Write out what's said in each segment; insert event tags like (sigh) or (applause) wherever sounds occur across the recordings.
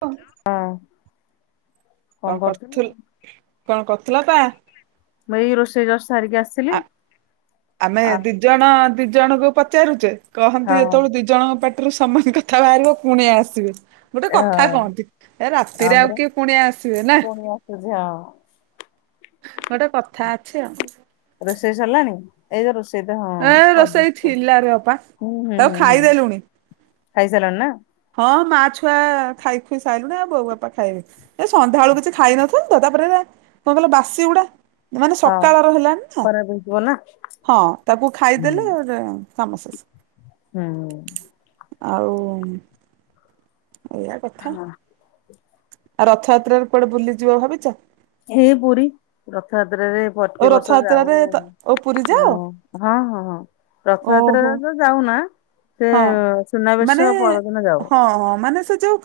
ଅ ହଁ କଅଁ କରୁଥିଲୁ। କଅଁ କରୁଥିଲୁ ଅପା? ମୁଁ ଏଇ ରୋଷେଇ ଜଷ୍ ସାରିକି ଆସ୍ ଆ ଆମେ ଦି ଜଣ ଦି ଜଣଙ୍କୁ ପଚାରୁ ଚେ। କହନ୍ତି ହଁ ଯେତେବେଳେ ଦି ଜଣଙ୍କ ପାଟିରୁ ସମାନ କଥା ବାହାରିବ କୁଣିଆ ଆସିବେ। ଗୋଟେ ହଁ କଥା କହନ୍ତି ଏ ରାତିରେ ହଁ ଆଉ ପରା କିଏ ପୁଣିଆ ଆସିବେ ନା। ପୁଣି ଆସୁଛି ହଁ। ଗୋଟେ କଥା ଅଛି ଆଉ। ରୋଷେଇ ସରିଲାଣି? ଏଇ ତ ରୋଷେଇ ତ ହଁ ଏ ରୋଷେଇ କରିଦେଇଚି କୋଉଚି ଥିଲାରେ ଅପା। ହୁଁ ତାକୁ ହୁଁ ହୁଁ। ଖାଇଦେଲୁଣି ଖାଇସାରିଲେଣି ନା। ହଁ ମା ଛୁଆ ଖାଇ ଖୁଇ ସାଇିଲୁଣି ଆଉ ବୋଉ ବାପା ଖାଇବେ। ଏ ସନ୍ଧ୍ୟାବେେଳୁ କିଛି ଖାଇ ନଥିଲୁ ତ ତାପରେ ଏରା କଅଁ କହିଲ ବାସି ଉଡା। ମାନେ ହଁ ସକାଳର ହେଲାାନି ନା ଖରାପ ହେଇଯିବ ନା। ହଁ ତାକୁ ଖାଇଦେଲେ ଗୋଟେ କାମସେସ୍। ହୁଁ ହୁଁ। ଆଉ ଏଇଆ କଥା। ଆଉ ରଥଯାତ୍ରାରେ କୁଆଡେ ବୁଲିଯିବ ଭାବିଛ? ଏଇ ପୁରୀ ରଥଯାତ୍ରାରେ ଓ ପ୍ରତି ବର୍ଷ ରଥଯାତ୍ରାରେ ଯାଉ ତ ଓ ପୁରୀ ଯାଅ? ହଁ ହଁ ହଁ ଓହୋ। ରଥଯାତ୍ରାରେ ତ ଯାଉନ? ହଁ ମାନେ ଯାଉ। ହଁ ମାନେ ସେ ଯଉ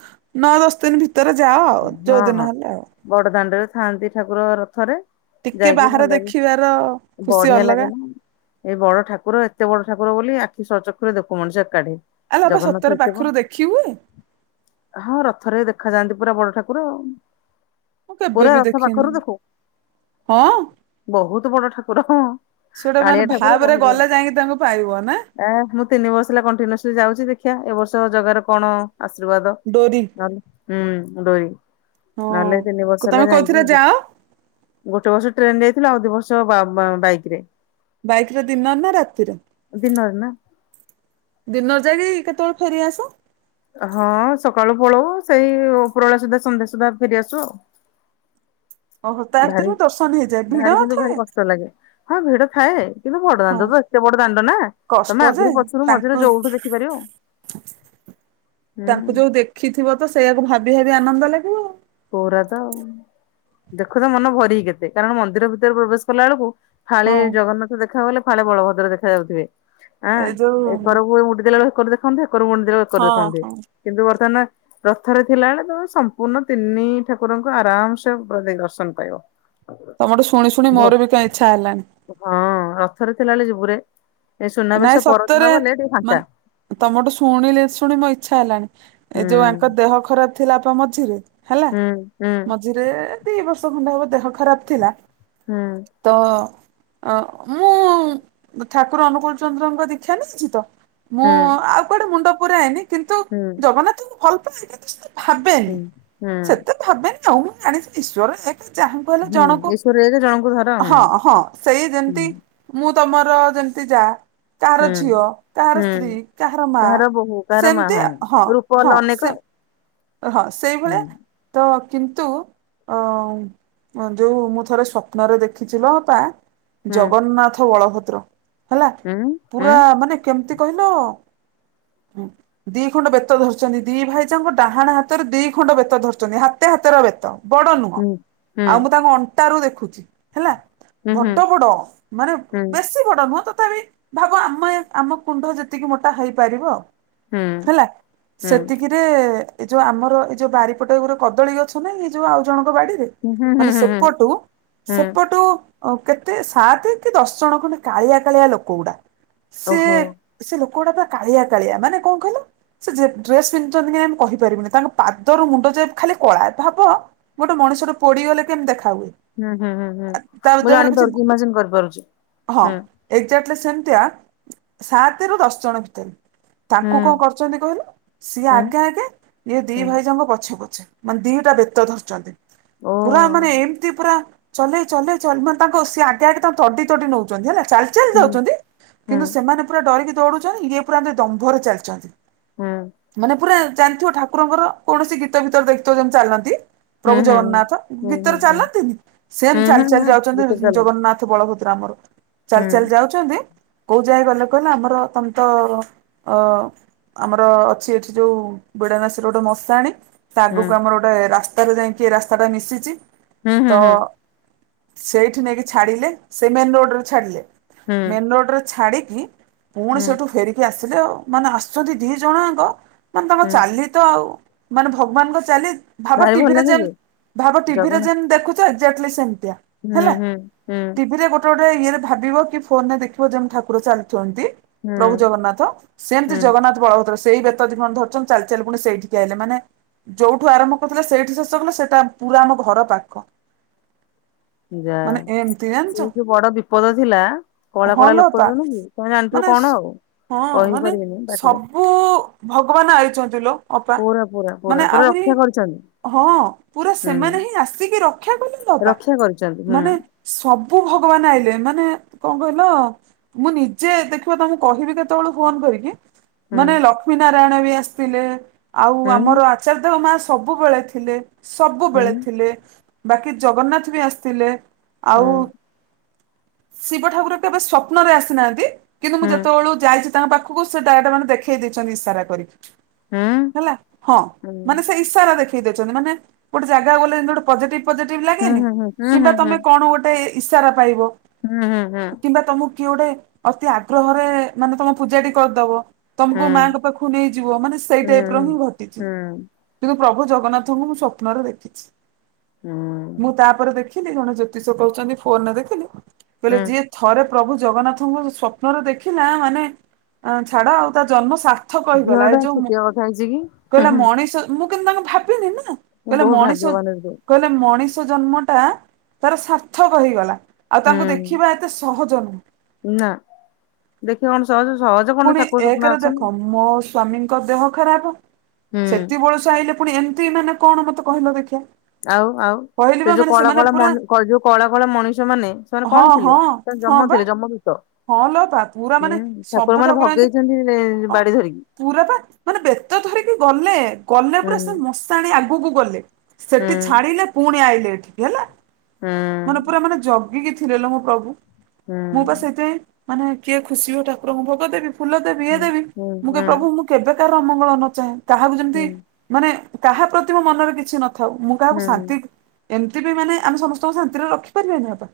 ନଅ ଦଶ ଦିନ୍ ଭିତରେ ଯାଅ ଯଉଦିନ ହେଲେ। ବଡ଼ ଦାଣ୍ଡରେ ଥାଆନ୍ତି ଠାକୁର ରଥରେ। ଟିକେ ଯାଇକି ବାହାରେ ଭଲ ବି ଦେଖିବାର ଖୁସି ବଢ଼ିଆ ଅଲଗା ଲାଗେ ନା। ଏଇ ବଡ଼ ଠାକୁର ଏତେ ବଡ଼ ଠାକୁର ବୋଲି ଆଖି ସଚକ୍ଷୁରେ ଦେଖୁ ମଣି ସେ ଏକାଠି। ଆଲୋ ଅପା ଜଗନ୍ନାଥ ସତରେ ଏତେ ବଡ ପାଖରୁ ଦେଖିବୁ? ହଁ ରଥରେ ଦେଖାଯାଆନ୍ତି ପୁରା ବଡ଼ ଠାକୁର। ମୁଁ କେବେ ପୁରା ବି ରଥ ଦେଖିନି ପାଖରୁ ଦେଖୁ ହଁ। ବହୁତ ବଡ଼ ଠାକୁର। ସେଟା କାଳିଆ ମାନେ ବାହା ଠାକୁର ଘରେ ବହୁତ ବଡ। ଗଲେ ଯାଇକି ତାଙ୍କୁ ପାଇବ ନା? ଏ ମୁଁ ତିନି ବର୍ଷ ହେଲା କଣ୍ଟିନ୍ୟୁସଲି ଯାଉଛି ଦେଖିବା ଏବ ବର୍ଷ ଜଗାରେ କଣ ଆଶୀର୍ବାଦ ଡୋରି ହୁଁ ଡୋରି ନହେଲେ ତିନି ହଁ। ବର୍ଷ ତମେ ହେଲା କୋଉଥିରେ ଯାଇଥାଆନ୍ତି। ଯାଅ ଗୋଟେ ବର୍ଷ ଟ୍ରେନ ଯାଇଥିଲ ଆଉ ଦିଇ ବର୍ଷ ବାଇକ୍ ରେ। ବାଇକ ରେ ଦିନ ନା ରାତିରେ? ଦିନରେ ନା। ଦିନରେ ଯାଇକି କେତେବେଳେ ଫେରି ଆସ? ହଁ ସକାଳୁ ପଲଇବୁ ସେଇ ଉପରବେଳେ ସୁଦ୍ଧା ସନ୍ଧ୍ୟା ସୁଦ୍ଧା ଫେରିଆସୁ ଆଉ। ଓହୋ ତା ଭାରି ଭିତରେ ବି ଦର୍ଶନ ହେଇଯାଏ ଭିଡ ବାହାରେ କିନ୍ତୁ ଥାଏ ଭାରି କଷ୍ଟ ଲାଗେ ହଁ ଭିଡ଼ ଥାଏ। କିନ୍ତୁ ବଡ଼ ହଁ ଦାଣ୍ଡତ ଏତେ ବଡ଼ ଦାଣ୍ଡ ନା ତମେ କଷ୍ଟ ଯେ ଆଗରୁ ପଛରୁୁ ମଝିରେ ତାଙ୍କୁ ଯଉଠୁ ଦେଖିପାରିବ। (inaudible) ତାଙ୍କୁ ହୁଁ ଯଉ ଦେଖିଥିବ ତ ସେଇଆକୁ ଭାବି ଭାବି ଆନନ୍ଦ ଲାଗିବ। ପୁରାତ ଦେଖୁ ଦେଖୁ ମନ ଭରି କେତେ କାରଣ ମନ୍ଦିର ଭିତରେ ପ୍ରବେଶ କଲା ବେଳକୁ ଫାଳେ ହଁ। ଜଗନ୍ନାଥ ଦେଖା ଗଲେ ଫାଳେ ବଳଭଦ୍ର ଦେଖା ଯାଉଥିବେ। ଆଁ ଏଇ ଯୋଉ ଏକରକୁ ଉଡି ଦେଲା ବଳ ଏକର ଦେଖାଆନ୍ତୁ ଏକରକୁ ମୁଣ୍ଡିଦେଲା ବଳେ ଏକ କରି ହଁ ଦେଖନ୍ତୁ। ହଁ କିନ୍ତୁ ବର୍ତ୍ତମାନ ରଥରେ ଥିଲାବେେଳେ ତ ସମ୍ପୂର୍ଣ୍ଣ ତିନି ଠାକୁରଙ୍କୁ ଆରାମସେ ପ୍ରତି ଦର୍ଶନ ପାଇବ। ତମଠୁ ଶୁଣି ଶୁଣି ମର ବି କାଇଁ ଇଚ୍ଛା ହେଲାଣି। ହଁ ରଥରେ ଥିଲା ବଳେ ଯିବୁରେ ଏ ନାଇଁ ସୁନାବେଶ ସତରେ ପରଦିନ ଗଲେ ଟିକେ ଫାଙ୍କା। ମାନେ ତମଠୁ ଶୁଣିଲି ଶୁଣି ମୋ ଇଚ୍ଛା ହେଲାଣି ଏ ଯଉ ହୁଁ। ଆଙ୍କ ଦେହ ଖରାପ୍ ଥିଲା ମଝିରେ। ହେଲା। ହୁଁ ହୁଁ। ଦି ବର୍ଷ ଖଣ୍ଡେ ହବ ଦେହ ଖରାପ ଥିଲା। ହୁଁ। ତ ଅ ମୁଁ ଠାକୁର ଅନୁକଳ ଚନ୍ଦ୍ରଙ୍କ ଦୀକ୍ଷା ନିଶ୍ଚିତ ମୁଁ ଆଉ କୁଆଡ଼େ ମୁଣ୍ଡ ପୁରାଏନି କିନ୍ତୁ ହୁଁ। ଜଗନ୍ନାଥଙ୍କୁ ଭଲ ପାଏ କିନ୍ତୁ ସେତ ଭାବେନି ସେତେ ଭାବେନି ଆଉ ମୁଁ ଜାଣିଛିି ଈଶ୍ୱର ଚାହୁଁ କହିଲେ ଜଣକୁ ସୁରରେ ଜଣଙ୍କୁ ଧର ହୁଁ। ହଁ ହଁ ସେଇ ହୁଁ ଯେମିତି ମୁଁ ତମର ଯେମିତି ଯା କାହାର ହୁଁ ଝିଅ କାହାର ହୁଁ ସ୍ତ୍ରୀ କାହାର ମା ବୋହୂ କାହାର ମା ସେମିତି ହଁ ରୂପ ଅଲ ହଁ ଅନେକ। ସେ ହଁ ସେଇଭଳିଆ ହୁଁ ତ କିନ୍ତୁ ଅ ଯଉ ମୁଁ ଥରେ ସ୍ୱପ୍ନରେ ଦେଖିଛି ଲୋ ଅପା। ହୁଁ ଜଗନ୍ନାଥ ବଳଭଦ୍ର ହେଲା ହୁଁ ହୁଁ ପୁରା ମାନେ କେମତି କହିଲ ଦି ଖଣ୍ଡ ବେତ ଧରିଛନ୍ତି ଦି ଭାଇ ଯା ଡହାଣ ହାତରେ ଦି ଖଣ୍ଡ ବେତ ଧରିଛନ୍ତି ହାତ ହାତର ବେତ ବଡ଼ ନୁହଁ ହୁଁ ହୁଁ ଆଉ ମୁଁ ତାଙ୍କ (unintelligible) ରୁ ଦେଖୁଚି ହେଲା ହୁଁ ହୁଁ। ହୁଁ ହୁଁ ବଡ-ବଡ ମାନେ ହୁଁ ବେଶୀ ବଡ ନୁହଁ ତଥାପି ଭାବ (unintelligible) ଆମ କୁଣ୍ଡ ଯେତିକି ମୋଟା ହେଇପାରିବ। ହୁଁ-ହୁଁ। ଏଇ ଯୋଉ ଆମର ଏଇ ଯୋଉ ବାରିପଟ (unintelligible) କଦଳୀ ଗଛ ନାହିଁ ଏଇ ଯୋଉ ଆଉ ଜଣଙ୍କ ବାଡିରେ ହୁଁ ହୁଁ ମାନେ ହୁଁ ସେପଟୁ-ସେପଟୁ ଓ କେତେ ସାତେ କି ଦଶ ଜଣ ଖଣ୍ଡେ କାଳିଆ-କାଳିଆ ଲୋକ ଗୁଡା ସିଏ ଓହୋ। ସେ ଲୋକ ଗୁଡା (unintelligible) କାଳିଆ କାଳିଆ ମାନେ କଣ କହିଲ ସେ ଡ୍ରେସ୍ ପିନ୍ଧିଚନ୍ତି (unintelligible) କହିପାରିବିନି ତାଙ୍କ ପାଦରୁ ମୁଣ୍ଡ ଯାଏଁ ଖାଲି କଳା ଭାବ ଗୋଟେ ମଣିଷ ର ପୋଡିଗଲେ କେମ୍ତି ଦେଖା ହୁଏ ହୁଁ-ହୁଁ-ହୁଁ-ହୁଁ ତା ମୁଁ ଦେହରେ ଜାଣି କିଛି ପାରୁଚି ଇମାଜିନ୍ କରିପାରୁଚି ହଁ ହୁଁ। ଏକ୍ଜାକ୍ଟଲି ସେମ୍ତିଆ ସାତେ ରୁ ଦଶ ଜଣ ଭିତରେ। ହୁଁ ତାଙ୍କୁ କଣ କରୁଚନ୍ତି କହିଲୁ ସିଏ ହୁଁ ଆଗେ-ଆଗେ ଦି ହୁଁ। ଭାଇ ଜାଙ୍କ ପଛେ-ପଛେ ମାନେ ଦିଟା ବେତ ଧରଚନ୍ତି ଓ ପୁରା ମାନେ ଏମ୍ତି ପୁରା ଚଲେଇ-ଚଲେଇ (unintelligible) ମାନେ ତାଙ୍କ ସିଏ ଆଗେ-ଆଗେ (unintelligible) ତଡି-ତଡି ନଉଚନ୍ତି ହେଲା, ଚା (unintelligible) ଚାଲି ହୁଁ ଯାଉଚନ୍ତି ହୁଁ କିନ୍ତୁ ସେମାନେ ପୁରା ଡରିକି ଦୌଡୁଚନ୍ତି ଇଏ ପୁରା (unintelligible) ଦମ୍ଭରେ ଚାଲିଚନ୍ତି। ହୁଁ। ମାନେ ପୁରା ଜାଣିଥିବ ଠାକୁରଙ୍କର କୌଣସି ଗୀତ ଭିତରେ ଦେଖଥିବ ଯେମ୍ତି ଚାଲନ୍ତି ହୁଁ ପ୍ରଭୁ ହୁଁ ହୁଁ ହୁଁ ଜଗନ୍ନାଥ ହୁଁ ହୁଁ ଭିତରେ ହୁଁ। ଚାଲନ୍ତିନି ସେମ୍ତି ହୁଁ ହୁଁ ଚାଲି-ଚାଲି ହୁଁ ଗୀତରେ ଯାଉଚନ୍ତି ଚାଲନ୍ତି ଜଗନ୍ନାଥ ବଳଭଦ୍ର ଆମର ହୁଁ ଚାଲି-ଚାଲି ଯାଉଚନ୍ତି କୋଉ ଯାଏଁ ଗଲେ କହିଲେ ଆମର (unintelligible) ଅ ଆମର ଅଛି ଏଠି ଯୋଉ ବିଡାନାସ୍ ରେ ଗୋଟେ ମଶାଣି ତା ହୁଁ ଆଗକୁ ଆମର ଗୋଟାଏ ରାସ୍ତାରେ ଯାଇକି ରାସ୍ତାଟା ମିଶିଚି ହୁଁ ହୁଁ ତ ସେଇଠି ନେଇକି ଛାଡିଲେ ସେ ମେନ୍ ରୋଡ୍ ରେ ଛାଡିଲେ ହୁଁ ହୁଁ ମେନ୍ ରୋଡ୍ ରେ ଛାଡିକି ପୁଣି ହୁଁ ସେଠୁ ଫେିରି କି ଆସିଲେ ମାନେ ଆସୁଚନ୍ତି ଦି ଜଣ ଜାଙ୍କ ମାନେ ତମର ହୁଁ ଚାଲି ତ ଆଉ ମାନେ ଭଗବାନ୍ ଙ୍କ ଚାଲି ଭାବ ଭାରି ଭଲ ଟିଭିରେ ଲାଗେ ଯେନ୍ ଯେ ଭାବ ଟିଭି ରେ ଜଗନ୍ନା ଯେନ୍ ଦେ (unintelligible) ସେମ୍ତିଆ ହୁଁ ହେଲା ହୁଁ ହୁଁ ଟିଭିରେ (unintelligible) ଗୋଟେ ଇଏରେ ଭିବ କି ଫୋନ୍ ରେ ଦେଖିବ ଯେମ୍ତି ଠାକୁର ଚାଲିଚନ୍ତି ହୁଁ ପ୍ରଭୁ ଜଗନ୍ନାଥ ସେମ୍ତି ହୁଁ ଜଗନ୍ନାଥ ବଳଭଦ୍ର ସେଇ ବେତ ଦି (unintelligible) ଧରିଚନ୍ତି ଚାଲି-ଚାଲି ପୁଣି ସେଇଠିକି ଆଇଲେ ମାନେ ଯୋଉଠୁ ଆରମ୍ଭ (unintelligible) ସେଇଠି ଶେଷ କଲେ ସେଇଟା ପୁରା ଆମ ଘର ପାଖ। ଯା। ମାନେ ଏମିତି ସେ ଜାଣିଛ। ଯୋଉ ବଡ ବିପଦ ଥିଲା ହଁ କଳା-କଳା ଲୋ ଲୋକ ଅପା (unintelligible) କି ତମେ ଜାଣିଥିବ ମାନେ କଣ ଆଉ। ହଁ ମାନେ କହିପାରିବିନି ପାଟିରେ ସବୁ ଭଗବାନ୍ ଆଇଚନ୍ତି ଲୋ। ଅପା। ମାନେ ପୁରା-ପୁରା-ପୁରା-ପୁରା ଆହୁରି ରକ୍ଷା କରିଚନ୍ତି? ହଁ ପୁରା ସେମାନେ ହିଁ ଆସିକି ରକ୍ଷା କଲେ ଲୋ ଅପା, ରକ୍ଷା କରିଛନ୍ତି ହୁଁ ମାନେ ସବୁ ଭଗବାନ୍ ଆଇଲେ ମାନେ କଣ କହିଲ ମୁଁ ନିଜେ ଦେଖିବ ତମୁକୁ କହିବି କେତବେଳୁ ଫୋନ୍ କରିକି ହୁଁ ମାନେ ଲକ୍ଷ୍ମୀ ନାରାୟଣ ବି ଆସିଥିଲେ ଆଉ ହୁଁ ଆମର (unintelligible) ମା ସବୁବେଳେ ଥିଲେ ହୁଁ ସବୁବେଳେ ଥିଲେ। ବାକି ଜଗନ୍ନାଥ ବି ଆସିଥିଲେ ଆଉ ହୁଁ ଶିବ ଠାକୁର କେବେ ସ୍ଵପ୍ନରେ ଆସିନାହାନ୍ତି କିନ୍ତୁ ମୁଁ ହୁଁ ଯେତବେଳୁ ଯାଇ ତାଙ୍କ ପାଖକୁ ସେ (unintelligible) ମାନେ ଦେଖେଇ ଦେଇଚନ୍ତି ଇସାରା କରିକି। ହୁଁ ହେଲା ହଁ ହୁଁ ମାନେ ସେ ଇଶାରା ଦେଖେଇ ଦେଉଚନ୍ତି ମାନେ ଗୋଟେ ଜାଗା ଗଲେ (unintelligible) ପଜେଟିଭ-ପଜେଟିଭ ଲାଗେନି ହୁଁ ହୁଁ ହୁଁ ହୁଁ ହୁଁ ହୁଁ କିମ୍ବା ତମେ କଣ ଗୋଟେ ଇାଶାରା ପାଇବ। ହୁଁ ହୁଁ ହୁଁ। କିମ୍ବା ତମକୁ କିଏ ଗୋଟେ ଅତି ଆଗ୍ରହରେ ମାନେ ତମ ପୂଜା ଟି କରିଦବ। ତମକୁ ମା ଙ୍କ ପାଖକୁ ନେଇଯିବ ମାନେ ସେଇ ହୁଁ ଟାଇପ ର ହିଁ ହୁଁ ଘଟିଥିବ। ହୁଁ କିନ୍ତୁ ପ୍ରଭୁ ଜଗନ୍ନାଥଙ୍କୁ ମୁଁ ସ୍ୱପ୍ନରେ ଦେଖିଛି ହୁଁ ମୁଁ ତାପରେ ଦେଖି ଜଣେ ଜ୍ୟୋତିଷ କହୁଛନ୍ତି ଫୋନ ରେ ଦେଖିଲି କହିଲେ ହୁଁ। ଯିଏ ଥରେ ପ୍ରଭୁ ଜଗନ୍ନାଥଙ୍କୁ ସ୍ବପ୍ନ ରେ ଦେଖିଲା ମାନେ ଛାଡ ଆଉ ତା ଜନ୍ମସା ର୍ଥକ ହେଇଗଲା ଏ ଯୋଉ ଚାଛି କିି (unintelligible) କହିଲା ମଣିଷ ମୁଁ କିନ୍ତୁ ତାଙ୍କୁ ଭାବିନି ନା କହିଲେ ବହୁତ ମଣିଷ ଭାଗ୍ୟବାନ ରେ ସେ। କହିଲେ ମଣିଷ ଜନ୍ମଟା ତାର ସାର୍ଥକ ହେଇଗଲା। ଆଉ ତାଙ୍କୁ ହୁଁ ଦେଖିବା ଏତେ ସହଜ ନୁହେଁ। ନା ଦେଖିବା କଣ ସହଜ ସହଜ କଣ ଠାକୁର ସ୍ୱପ୍ନ ଆ ସନ୍ତି। ମୋସୋ ସ୍ଵାମୀଙ୍କ ଦେହ ଖରାପ ହୁଁ ସେତିବଳ ସେ ଆଇଲେ ପୁଣି ଏମିତି ମାନେ କଣ ମତେ କହିଲ ଦେଖିଆ। ଆଉ ଆଉ ସେ ଯୋଉ କଳା କଳା ଯୋଉ କଳା କଳା ମଣିଷ ମାନେ ସେମାନେ ହଁ କଣ ହଁ ଥିଲେ? ସେ ହଁ ଯମ ଥିଲେ ବା ଯମ ଦୂତ। ହଁ ଲ ଅପା ପୁରା ମାନେ ସବୁଠୁ ମଗେଇଛନ୍ତି। ହଁ ପୁରା ପା ମାନେ ବେତ ଧରିକି ଗଲେ ଗଲେ ହୁଁ ପୁରା ସେ ମଶାଣି ଆଗକୁ ଗଲେ ହୁଁ ସେଠି ଛାଡିଲେ ପୁଣି ଆଇଲେ ଏଠିକି ହେଲା। ହୁଁ ମାନେ ପୁରା ମାନେ ଜଗିକି ଥିଲେ ଲ ମୋ ପ୍ରଭୁ ହୁଁ ମୁଁ ବା ସେ ମାନେ କିଏ ଖୁସି ହେଇ ଠାକୁରଙ୍କୁ ଭୋଗ ଦେବି ଫୁଲ ଦେବି ଇଏ ହୁଁ ଦେବି ହୁଁ ମୁଁ ହୁଁ କହିବି ପ୍ରଭୁ ମୁ କେବେକାର ଅମଙ୍ଗଳ ନ ଚାହେଁ କାହାକୁ ଯେମିତି ହୁଁ ମାନେ କାହା ପ୍ରତି ମୋ ମନରେ କିଛି ନ ଥାଉ ମୁଁ କାହାକୁ ଶାନ୍ତି ହୁଁ ଏମିତି ବି ମାନେ ଆମେ ସମସ୍ତଙ୍କୁ ଶାନ୍ତିରେ ରଖିପାରିବନି ବାପା।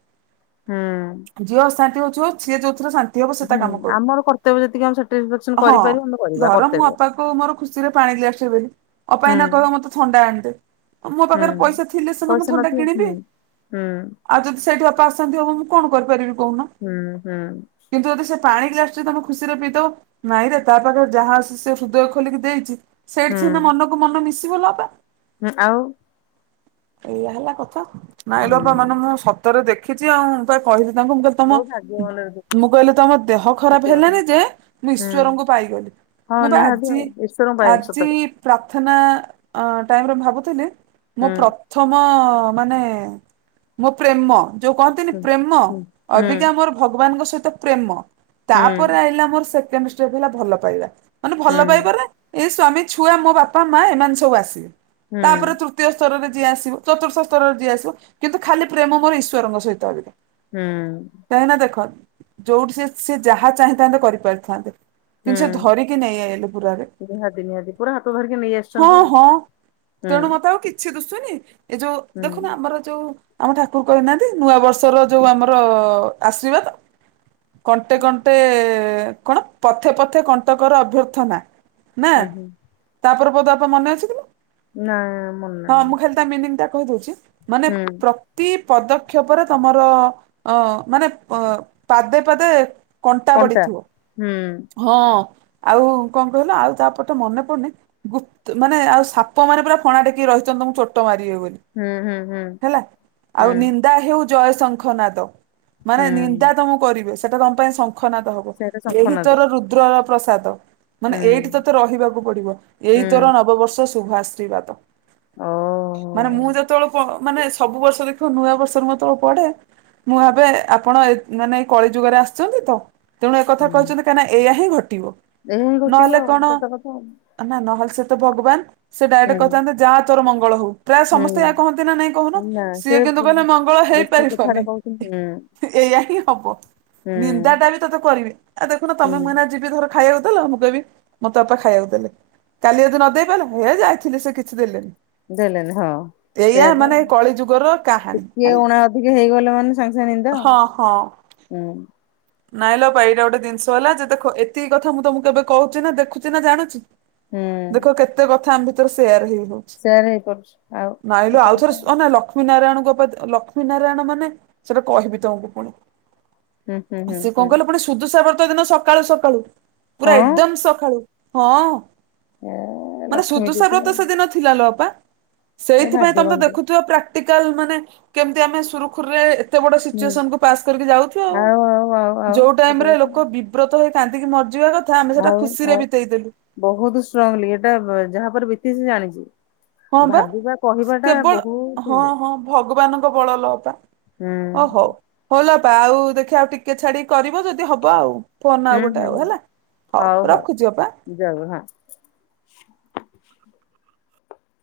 ହୁଁଉଁ। ଯିଏ ଅଶାନ୍ତି ହଉଛିିହଉ ସିଏ ଯଉଥିରେ ଶାନ୍ତି ହବ ସେତ ହୁଁ କାମ ଆମର କର୍ତ୍ତବ୍ୟ ଯେତିକି ଆମେ ସାଟିସ୍ଫାକ୍ସନ କରୁ ହଁ କରିପାରିବା ଆମେ କରିବା ଧର ମୁଁ କର୍ତ୍ତବ୍ୟ। ଅପା କୁ ମୋର ଖୁସି ଖୁସିରେ ରେ ପାଣି ଗ୍ଲାସ ଟେ ଦେଲି ଅପାଏଇନା ହୁଁ। କହିବ ମତେ ଥଣ୍ଡା ଆଣଦେ ମୋ ହୁଁ ପାଖରେ ପଇସା ଥିଲେ ସିନା ମୁଁ ପଇସା ଥଣ୍ଡା ନଥିବ କିଣିବି। ହୁଁ। ହୁଁ ଆଉ ଯଦି ସେଇଠି ଅପା ଆସନ୍ତି ଆଉ ମୁଁ କଣ କରିପାରିବି କହୁନ? ହୁଁ ହୁଁ କିନ୍ତୁ ଯଦି ସେ ପାଣିି ଗ୍ଲାସ ଟେତମେ ଖୁସିରେ ପିଦବ। ନାଇଁରେ ତା ପାଖରେ ଯାହା ଅଛି ସେ ହୃଦୟ ଖୋଲିକି ଦେଇଛି। ସେଇଠି ସିନା ହୁଁ ମନକୁ ମନ ମିଶିଵ ଲ ଅପା। ହୁଁ ଆଉ। ଏଇଆ ହେଲା କଥା ନା ଲ ହୁଁ। ଅପା ମାନେମୁଁ ସ ତରେ ଦେଖିଛି ଆଉ ମୁଁ ପା କହିଲି ତାଙ୍କୁ ମୁଁ କହିଲି ତମ ବହୁତ ଭାଗ୍ୟବାନ ହୁଁ ମୁଁ କହିଲି ତମ ଦେହ ଖରାପ ହେଲାନି ଯେ ମୁଁ ଈଶ୍ୱର ଙ୍କୁ ପାଇଗଲି। ହଁ ମୁଁ ବା ନିହାତି ଆଜି ଆଉ ଈଶ୍ୱରଙ୍କ ପାଇଁ ଆଜି ସତରେ ପ୍ରାର୍ଥନା ଟାଇମରେ ଭାବୁଥିଲି ହୁଁ ମୋପ୍ର ପ୍ରଥମ ମାନେ ମୋ ପ୍ରେମ। ଯୋଉ କହନ୍ତିନି ହୁଁ। ପ୍ରେମ ହୁଁ ହୁଁ ଅବିକା ମୋର ଭଗବାନଙ୍କ ସହିତ ପ୍ରେମ। ହୁଁ ତାପରେ ଆଇଲା ଆମର ସେକେଣ୍ଡ ଷ୍ଟେପ ହେଲା ଭଲ ପାଇବା ମାନେ ଭଲ ହୁଁ ପାଇବା ରେ ଏ ସ୍ଵାମୀ ଛୁଆ ମୋ ବାପା ମା ଏମାନେ ସବୁ ଆସିବେ। ତାପରେ ହୁଁ ତୃତୀୟ ତୀୟ ସ୍ତରରେ ଯିଏ ଆସିବ ଚତୁର୍ଥ ସ୍ତରରେ ଯିଏ ଆସିବ କିନ୍ତୁ ଖାଲି ପ୍ରେମ ମୋର ଈଶ୍ୱରଙ୍କ ସହିତ ଅଧିକ। ହୁଁ। କାହିଁକି ନା ଦେଖ ଯୋଉଠି ସେ ସେ ଯାହା ଚାହିଁଥାନ୍ତେ କରିପାରିଥାନ୍ତେ। କିନ୍ତୁ ସେ ହୁଁ। ଧରିକି ନେଇ ଆଇଲେ ପୁରାରେ ନିହାତି ନିହାତି ପୁରା ହାତ ଧରିକି ନେଇ ହଁ ଆସିଛନ୍ତି ଆଉ ହଁ। ହୁଁ ତେଣୁ ମତେ ଆଉ କିଛି ଦୁଶୁନି ଏ ଯୋଉ ଦେଖୁନ ହୁଁ। ଆମର ଯୋଉ ଆମ ଠାକୁର କହିନାହାନ୍ତି ନୂଆ ବର୍ଷର ଯୋଉ ଆମର ଆଶୀର୍ବାଦ କଣ୍ଟେ କଣ୍ଟେ କଣ ପଥେ ପଥେ କଣ୍ଟକର ଅଭ୍ୟର୍ଥନା। ନାଁ ଉଁ ହୁଁ ତାପରେ ବୋଧେ ଅପା ମନେ ଅଛି ତୁମ ନାଁ ମନ ନାଇଁ। ତା ମିଳିଙ୍ଗଟା କହି ଦୋଉଚି ମାନେ ପ୍ର ତି ପଦକ୍ଷପରେ ତମର ଅଁ ମାନେ ଅଁ ପାଦେ ପାଦେ କଣ୍ଟା ପଡ଼ିଥିବ ହୁଁ ହଁ ଆଉ କଁ କହିଲ ଆଉ ତାପରଟା ମନେ ପଡୁନି। ଗୁପ୍ତ ମାନେ ଆଉ ସାପ ମାନେ ପୁରା ଫଣା ଟେକି ରହିଚନ୍ତି ତ ଚୋଟ ମାରିବେ ବୋଲି। ହୁଁ ହୁଁ ହୁଁ ହେଲା ହୁଁ ଆଉ ନିନ୍ଦା ହେଉ ଜୟ ଶଙ୍ଖ ନାଦ। ମାନେ ହୁଁ ନିନ୍ଦା ତମୁ କରିବେ ସେଟା ତମ ପାଇଁ ଶଙ୍ଖନାଦ ହବ ସେଇଟା ଏହି ଶଙ୍ଖନାଦ ତୋର ରୁଦ୍ରର ପ୍ରସାଦ। ମାନେ ହୁଁ ଏଇଠି ତତେ ରହିବାକୁ ପଡ଼ିବ ଏଇ ହୁଁ। ତୋର ନବବର୍ଷ ଶୁଭ ଆଶୀର୍ବାଦ। ଓହୋ ମାନେ ମୁଁ ଯେତୋଳ ପ ମାନେ ସବୁ ବର୍ଷ ଦେଖିବ ନୂଆ ବର୍ଷରୁ ମୁଁ ଏତୋଳ ପଢେ ମୁଁ ଭାବେ ଆପଣ ଏ ମାନେ କଳି ଯୁଗରେ ଆସଛନ୍ତି ତ ତେଣୁ ଏକଥା କହିଚନ୍ତି କାହିଁକି ନା ଏଇଆ ହିଁ ଘଟିବ। ଏହା ହିଁ ଘଟିବ ଆଉ ସତ କଥା ଆଉ। ଅନା ନହେଲେ ସେ ତ ଭଗବାନ ସେ ଡାଇରେକ୍ଟ ହୁଁ କହିଥାନ୍ତେ ଯାଆ ତୋର ମଙ୍ଗଳ ହଉ। ପ୍ରାୟ ସମସ୍ତେ ଏଇଆ କହନ୍ତି ନାଁ ନାଇଁ କହୁନ ହୁଁ ନା ସିଏ କିନ୍ତୁ କହିଲେ ମଙ୍ଗଳ ହେଇପାରିିବନି। ଉଁ ହୁଁ। ଏଇଆ ହିଁ ହବ ହୁଁ ନିନ୍ଦାଟା ବି ତତେ କରିବେ ଆ ଦେଖୁନ ତମେ ହୁଁ ମୁଁ ଏଇନା ଯିବି ଧର ଖାଇବାକୁ ଦେଲ ମୁଁ କହବି ମତେ ଅପା ଖାଇବାକୁ ଦେଲେ। କାଲି ଅଦି ନଦେଇ ପାଇଲ ହେ ଯାଇଥିଲି ସେ କିଛି ଦେଲେନି। ଦେଲେନି ହଁ। ଏଇଆ ସେଇଆ ତ ମାନେ କଳିଯୁଗର କାହାଣୀ, ହେଲା? ଠିକେ ହେଇଗଲେ ମାନେ ସାଙ୍ଗେ ସାଙ୍ଗେ ନିଦ ଆଉ। ହଁ ହଁ। ହୁଁ ନାଇଁ ଲୋ ଅପା ଏଇଟା ଗୋଟେ ଦିନିଷ ହେଲା ଯେ ଦେଖ ଏତିକି କଥା ମୁଁ ତମୁକୁ ଏବେ କହୁଚି ନା ଦେଖୁଚି ନା ଜାଣୁଚି? ହୁଁ ଦେଖ କେତେ କଥା ଆମ ଭିତରେ ସେୟାର ହେଇବ। ସେୟାର ହେଇପାରୁଛି ଆଉ ନାଇଁ ଲୋ ସତ ଆଉ ଥରେ କଥା ସ୍ ଅନା ଲକ୍ଷ୍ମୀ ନାରାୟଣଙ୍କ ପ୍ରତ୍ ଲକ୍ଷ୍ମୀ ନାରାୟଣ ମାନେ ସେଟା କହିବି ତମକୁ ପୁଣି ହୁଁ ହୁଁ ହୁଁ ସେ କଁ ହୁଁ କହିଲ ପୁଣି ସୁ ଶୁଦୁସା ବ୍ରତ ଦିନ ସକାଳୁ ସକାଳୁ ପୁରା ହଁ ଏକଦମ ସଖାଳୁ ହଁ। ଏ ମାନେ ଲକ୍ଷ୍ମୀଟି ଶୁଦୁସା ତ ବ୍ରତ ଆଉ ସେଦିନ ଥିଲା ଲୋ ଅପା ଏ ସେଇଥିପାଇଁ ତମେ ତ ଭାଗ୍ୟବାନଟି। ଦେଖୁଥୁବ ପ୍ରା ଟିକାଲ୍ ମାନେ କେମତି ଆମେ ସୁରୁଖୁରୁରେ ତେ ବଡ଼ ହୁଁ ସିଚୁଏସନ୍ କୁ ପାସ୍ କରିକି ଯାଉଚୁ ଆଉ ଆଉ ଆଉ ଯୋଉ ସତ ଟାଇମ୍ ରେ କଥା ଲୋକ ବି ବ୍ରତ ହେଇ କାନ୍ଦିକି ମରଯିବା କ ଆଉ ଆଉ ବହୁତ ଷ୍ଟ୍ରଙ୍ଗଲି ଏଟା ଯାହା ପରେ ବିତିଚି ଜାଣିଚି। ହଁ ପା କେବଳ ବହୁତ ହଁ ଇଏ। ହଁ ଭଗବାନଙ୍କ ବଳ ଲୋ ଅପା। ହୁଁ। ହଁ ଲୋ ଅପା ଆଉ ଦେଖିଆ ଆଉ ଟିକେ ଛାଡ଼ି କରିବ ଯଦି ହବ ଆଉ। ଫୋନ ହୁଁ ଆଉ ଗୋଟେ ହୁଁ ଆଉ ହେଲା ହଉ ରଖୁଚି ଅପା। ଯାଅ ହଁ।